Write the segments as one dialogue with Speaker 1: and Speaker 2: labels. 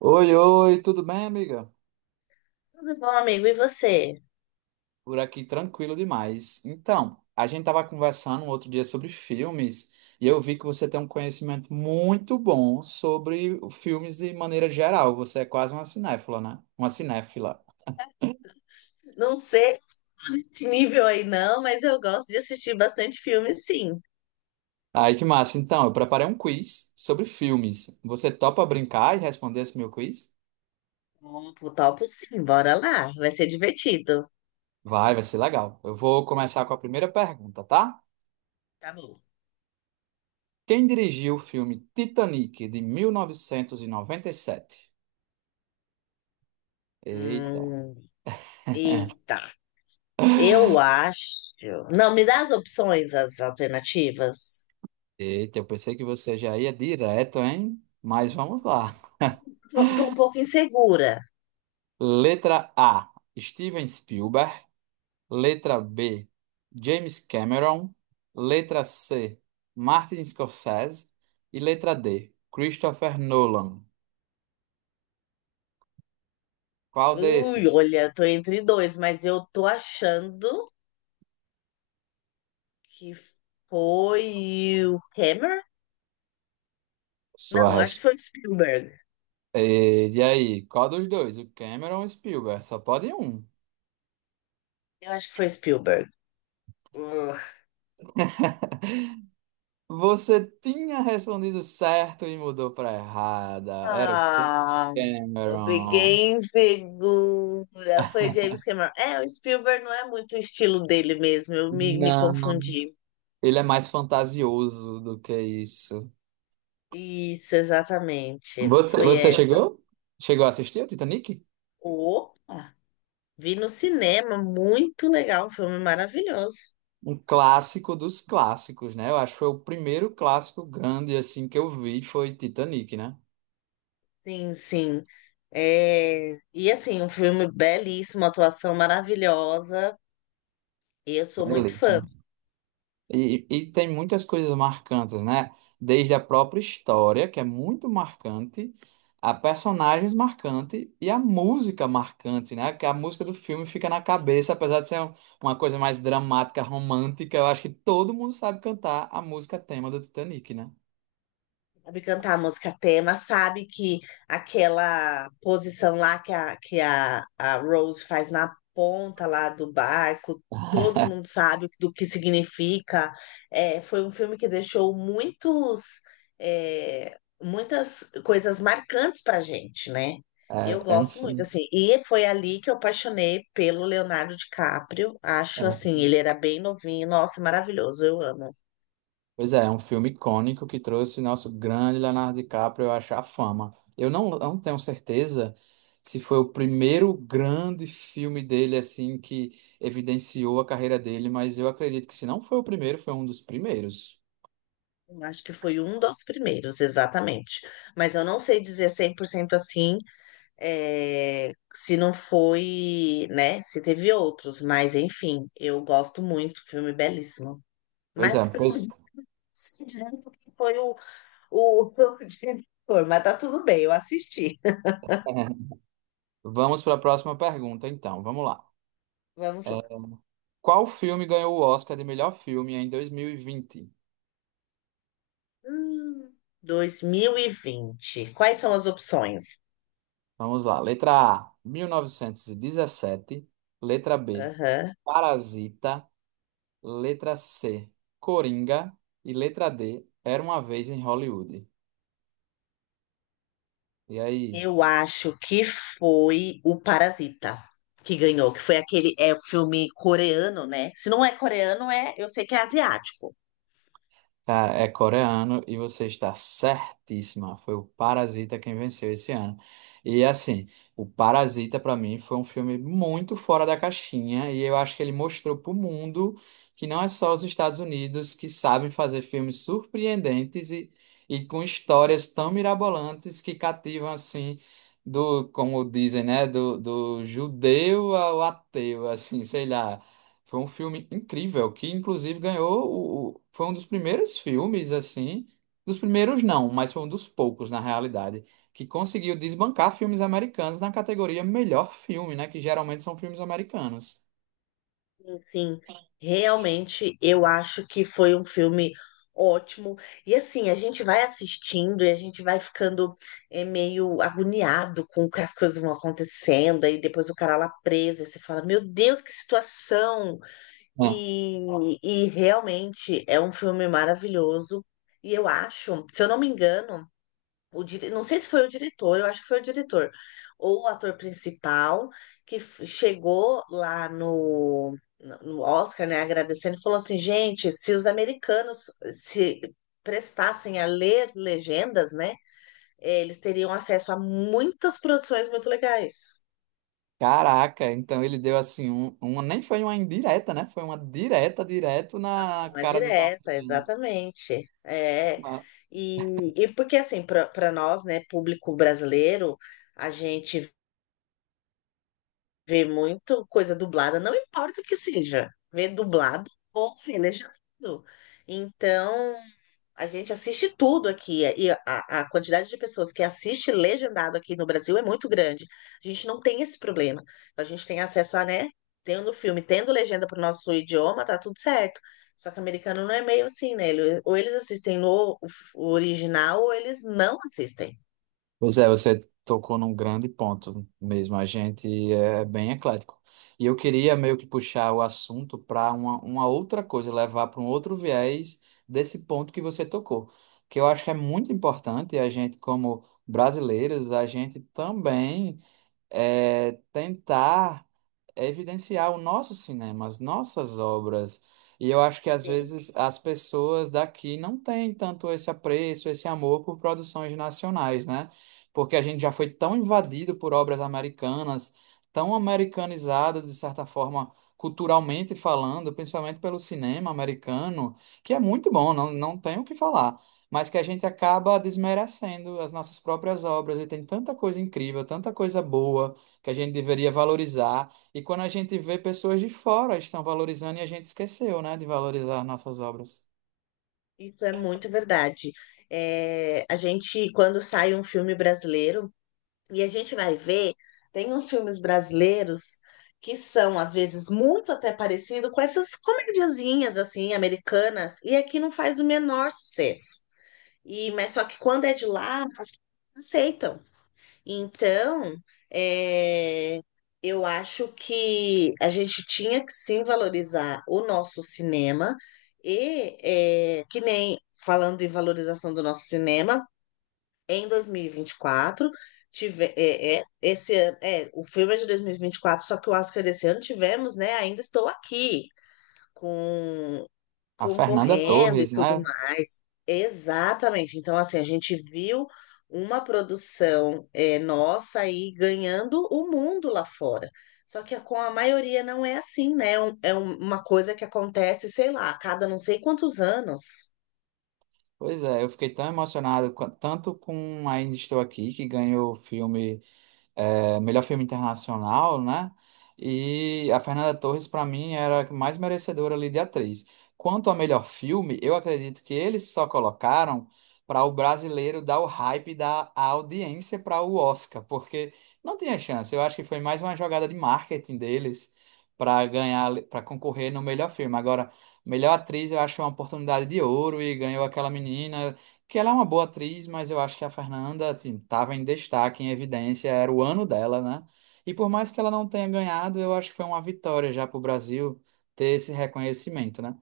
Speaker 1: Oi, oi, tudo bem, amiga?
Speaker 2: Tudo bom, amigo? E você?
Speaker 1: Por aqui tranquilo demais. Então, a gente estava conversando um outro dia sobre filmes e eu vi que você tem um conhecimento muito bom sobre filmes de maneira geral. Você é quase uma cinéfila, né? Uma cinéfila.
Speaker 2: Não sei esse nível aí não, mas eu gosto de assistir bastante filme, sim.
Speaker 1: Aí que massa. Então, eu preparei um quiz sobre filmes. Você topa brincar e responder esse meu quiz?
Speaker 2: Topo, topo, sim. Bora lá. Vai ser divertido.
Speaker 1: Vai ser legal. Eu vou começar com a primeira pergunta, tá?
Speaker 2: Tá bom.
Speaker 1: Quem dirigiu o filme Titanic de mil novecentos e noventa e sete? Eita.
Speaker 2: Hum, eita. Eu acho... Não, me dá as opções, as alternativas.
Speaker 1: Eita, eu pensei que você já ia direto, hein? Mas vamos lá.
Speaker 2: Tô um pouco insegura.
Speaker 1: Letra A, Steven Spielberg. Letra B, James Cameron. Letra C, Martin Scorsese. E letra D, Christopher Nolan. Qual
Speaker 2: Ui,
Speaker 1: desses?
Speaker 2: olha, tô entre dois, mas eu tô achando que foi o Hammer?
Speaker 1: Sua
Speaker 2: Não, acho que
Speaker 1: resposta.
Speaker 2: foi o Spielberg.
Speaker 1: E aí, qual dos dois? O Cameron ou o Spielberg? Só pode um.
Speaker 2: Eu acho que foi Spielberg.
Speaker 1: Você tinha respondido certo e mudou para errada. Era o
Speaker 2: Ah, eu
Speaker 1: Cameron.
Speaker 2: fiquei insegura. Foi James Cameron. É, o Spielberg não é muito o estilo dele mesmo. Eu me
Speaker 1: Não.
Speaker 2: confundi.
Speaker 1: Ele é mais fantasioso do que isso.
Speaker 2: Isso, exatamente.
Speaker 1: Você,
Speaker 2: Foi
Speaker 1: você
Speaker 2: essa.
Speaker 1: chegou? Chegou a assistir o Titanic?
Speaker 2: Opa! Vi no cinema. Muito legal. Um filme maravilhoso.
Speaker 1: Um clássico dos clássicos, né? Eu acho que foi o primeiro clássico grande assim que eu vi foi Titanic, né?
Speaker 2: Sim, sim. É, e assim, um filme belíssimo, atuação maravilhosa. E eu sou muito
Speaker 1: Beleza.
Speaker 2: fã.
Speaker 1: E tem muitas coisas marcantes, né? Desde a própria história, que é muito marcante, a personagens marcante e a música marcante, né? Que a música do filme fica na cabeça, apesar de ser uma coisa mais dramática, romântica, eu acho que todo mundo sabe cantar a música tema do Titanic, né?
Speaker 2: Sabe cantar a música tema, sabe que aquela posição lá que a Rose faz na ponta lá do barco, todo mundo sabe do que significa. É, foi um filme que deixou muitos, é, muitas coisas marcantes pra gente, né? Eu
Speaker 1: É, é um
Speaker 2: gosto muito,
Speaker 1: filme.
Speaker 2: assim, e foi ali que eu apaixonei pelo Leonardo DiCaprio. Acho assim, ele era bem novinho, nossa, maravilhoso, eu amo.
Speaker 1: Pois é, é um filme icônico que trouxe nosso grande Leonardo DiCaprio a achar fama. Eu não tenho certeza se foi o primeiro grande filme dele assim que evidenciou a carreira dele, mas eu acredito que se não foi o primeiro, foi um dos primeiros.
Speaker 2: Eu acho que foi um dos primeiros, exatamente. Mas eu não sei dizer cem por cento assim, é, se não foi, né? Se teve outros, mas enfim, eu gosto muito, filme belíssimo.
Speaker 1: Pois
Speaker 2: Mas
Speaker 1: é,
Speaker 2: eu não
Speaker 1: pois
Speaker 2: sei direito quem foi o, o diretor, mas tá tudo bem, eu assisti.
Speaker 1: vamos para a próxima pergunta, então. Vamos lá.
Speaker 2: Vamos
Speaker 1: É,
Speaker 2: lá.
Speaker 1: qual filme ganhou o Oscar de melhor filme em 2020.
Speaker 2: Hum, 2020. Quais são as opções?
Speaker 1: Vamos lá. Letra A, 1917. Letra B,
Speaker 2: Aham.
Speaker 1: Parasita. Letra C, Coringa. E letra D, Era uma vez em Hollywood. E aí?
Speaker 2: Eu acho que foi o Parasita que ganhou, que foi aquele é o filme coreano, né? Se não é coreano, é, eu sei que é asiático.
Speaker 1: Cara, é coreano e você está certíssima. Foi o Parasita quem venceu esse ano. E assim, o Parasita pra mim foi um filme muito fora da caixinha e eu acho que ele mostrou pro mundo que não é só os Estados Unidos que sabem fazer filmes surpreendentes e com histórias tão mirabolantes que cativam assim do, como dizem, né, do judeu ao ateu, assim, sei lá. Foi um filme incrível, que inclusive ganhou foi um dos primeiros filmes assim, dos primeiros não, mas foi um dos poucos na realidade, que conseguiu desbancar filmes americanos na categoria melhor filme, né, que geralmente são filmes americanos.
Speaker 2: Enfim, realmente eu acho que foi um filme ótimo. E assim, a gente vai assistindo e a gente vai ficando meio agoniado com o que as coisas vão acontecendo, aí depois o cara lá preso, aí você fala, meu Deus, que situação!
Speaker 1: Ah.
Speaker 2: E, e realmente é um filme maravilhoso. E eu acho, se eu não me engano, não sei se foi o diretor, eu acho que foi o diretor, ou o ator principal, que chegou lá no Oscar, né, agradecendo, e falou assim: gente, se os americanos se prestassem a ler legendas, né, eles teriam acesso a muitas produções muito legais.
Speaker 1: Caraca, então ele deu assim um, uma nem foi uma indireta, né? Foi uma direta direto na
Speaker 2: Uma
Speaker 1: cara dos
Speaker 2: direta,
Speaker 1: americanos.
Speaker 2: exatamente. É. E porque, assim, para nós, né, público brasileiro, a gente vê muito coisa dublada, não importa o que seja, vê dublado ou vê legendado. Então, a gente assiste tudo aqui, e a quantidade de pessoas que assiste legendado aqui no Brasil é muito grande. A gente não tem esse problema. A gente tem acesso a, né? Tendo filme, tendo legenda para o nosso idioma, tá tudo certo. Só que o americano não é meio assim, né? Ou eles assistem no o original, ou eles não assistem.
Speaker 1: Pois é, você tocou num grande ponto mesmo. A gente é bem eclético. E eu queria meio que puxar o assunto para uma outra coisa, levar para um outro viés desse ponto que você tocou, que eu acho que é muito importante a gente, como brasileiros, a gente também tentar evidenciar o nosso cinema, as nossas obras. E eu acho que às
Speaker 2: Sim.
Speaker 1: vezes as pessoas daqui não têm tanto esse apreço, esse amor por produções nacionais, né? Porque a gente já foi tão invadido por obras americanas, tão americanizado, de certa forma, culturalmente falando, principalmente pelo cinema americano, que é muito bom, não tenho o que falar. Mas que a gente acaba desmerecendo as nossas próprias obras, e tem tanta coisa incrível, tanta coisa boa que a gente deveria valorizar. E quando a gente vê pessoas de fora estão valorizando e a gente esqueceu, né, de valorizar nossas obras.
Speaker 2: Isso é muito verdade. É, a gente, quando sai um filme brasileiro, e a gente vai ver, tem uns filmes brasileiros que são, às vezes, muito até parecido com essas comediazinhas, assim, americanas, e aqui não faz o menor sucesso. Mas só que quando é de lá, as pessoas aceitam. Então, é, eu acho que a gente tinha que sim valorizar o nosso cinema, e que nem falando em valorização do nosso cinema em dois mil e vinte e quatro. Tive, esse ano, o filme é de dois mil e vinte e quatro, só que o Oscar desse ano tivemos, né? Ainda estou aqui, com
Speaker 1: A Fernanda
Speaker 2: concorrendo e
Speaker 1: Torres,
Speaker 2: tudo
Speaker 1: né?
Speaker 2: mais. Exatamente. Então, assim, a gente viu uma produção nossa aí ganhando o mundo lá fora. Só que com a maioria não é assim, né? Uma coisa que acontece, sei lá, a cada não sei quantos anos.
Speaker 1: Pois é, eu fiquei tão emocionado, tanto com Ainda Estou Aqui, que ganhou o filme melhor filme internacional, né? E a Fernanda Torres, para mim, era a que mais merecedora ali de atriz. Quanto ao melhor filme, eu acredito que eles só colocaram para o brasileiro dar o hype da a audiência para o Oscar, porque não tinha chance. Eu acho que foi mais uma jogada de marketing deles para ganhar, para concorrer no melhor filme. Agora, melhor atriz, eu acho uma oportunidade de ouro e ganhou aquela menina que ela é uma boa atriz, mas eu acho que a Fernanda, assim, estava em destaque, em evidência, era o ano dela, né? E por mais que ela não tenha ganhado, eu acho que foi uma vitória já para o Brasil ter esse reconhecimento, né?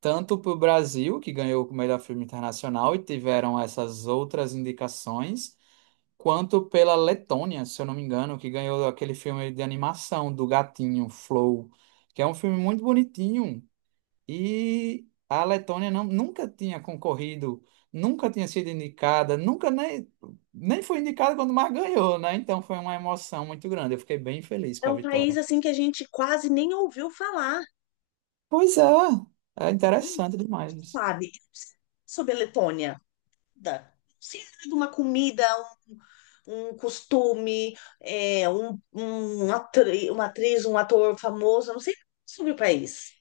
Speaker 1: Tanto para o Brasil, que ganhou o melhor filme internacional e tiveram essas outras indicações, quanto pela Letônia, se eu não me engano, que ganhou aquele filme de animação do gatinho, Flow, que é um filme muito bonitinho, e a Letônia não, nunca tinha concorrido, nunca tinha sido indicada, nunca nem foi indicada quando mais ganhou, né? Então foi uma emoção muito grande. Eu fiquei bem feliz
Speaker 2: É
Speaker 1: com a
Speaker 2: um país
Speaker 1: vitória.
Speaker 2: assim que a gente quase nem ouviu falar,
Speaker 1: Pois é, é interessante demais. Isso.
Speaker 2: sabe? Sobre a Letônia. Não de uma comida, um costume, uma atriz, um ator famoso, eu não sei sobre o país.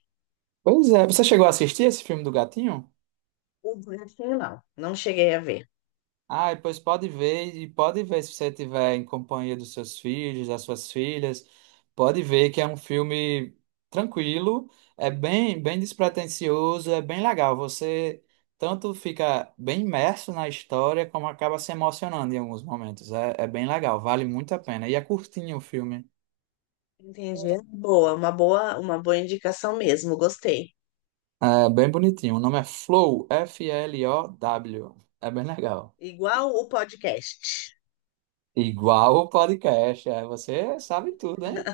Speaker 1: Pois é, você chegou a assistir esse filme do Gatinho?
Speaker 2: O Brasil, não, não cheguei a ver.
Speaker 1: Ah, e pois pode ver, e pode ver se você estiver em companhia dos seus filhos, das suas filhas, pode ver que é um filme tranquilo, é bem, bem despretensioso, é bem legal. Você tanto fica bem imerso na história, como acaba se emocionando em alguns momentos. É, é bem legal, vale muito a pena. E é curtinho o filme,
Speaker 2: Entendi. Boa, uma boa indicação mesmo, gostei.
Speaker 1: é bem bonitinho. O nome é Flow, Flow. É bem legal.
Speaker 2: Igual o podcast.
Speaker 1: Igual o podcast, é, você sabe tudo, hein?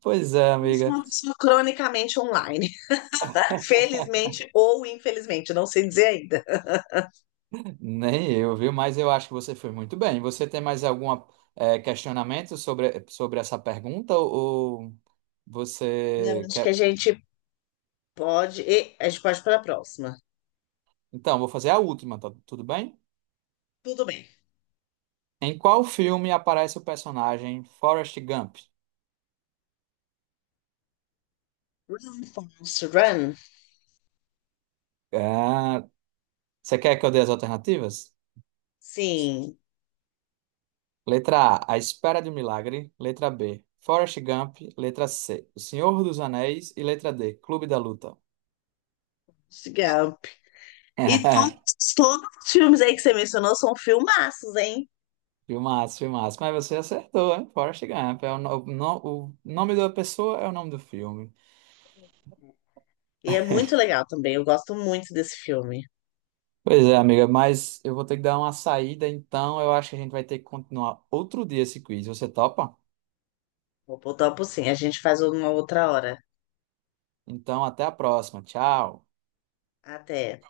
Speaker 1: Pois é,
Speaker 2: Eu sou
Speaker 1: amiga.
Speaker 2: uma pessoa cronicamente online. Felizmente ou infelizmente, não sei dizer ainda.
Speaker 1: Nem eu, viu? Mas eu acho que você foi muito bem. Você tem mais algum questionamento sobre essa pergunta? Ou
Speaker 2: Não,
Speaker 1: você
Speaker 2: acho que a
Speaker 1: quer.
Speaker 2: gente pode. e A gente pode para a próxima.
Speaker 1: Então, vou fazer a última, tá tudo bem?
Speaker 2: Tudo bem.
Speaker 1: Em qual filme aparece o personagem Forrest Gump?
Speaker 2: Run, Forrest, Run.
Speaker 1: Ah, você quer que eu dê as alternativas?
Speaker 2: Sim,
Speaker 1: Letra A Espera de um Milagre. Letra B, Forrest Gump. Letra C, O Senhor dos Anéis. E letra D, Clube da Luta.
Speaker 2: legal. E todos, todos os filmes aí que você mencionou são filmaços, hein?
Speaker 1: Filmaço, filmaço. Mas você acertou, hein? Forrest Gump. É o, no- o no- o nome da pessoa é o nome do filme.
Speaker 2: E é muito legal também. Eu gosto muito desse filme.
Speaker 1: Pois é, amiga, mas eu vou ter que dar uma saída, então eu acho que a gente vai ter que continuar outro dia esse quiz. Você topa?
Speaker 2: Vou botar por sim. A gente faz uma outra hora.
Speaker 1: Então, até a próxima. Tchau.
Speaker 2: Até.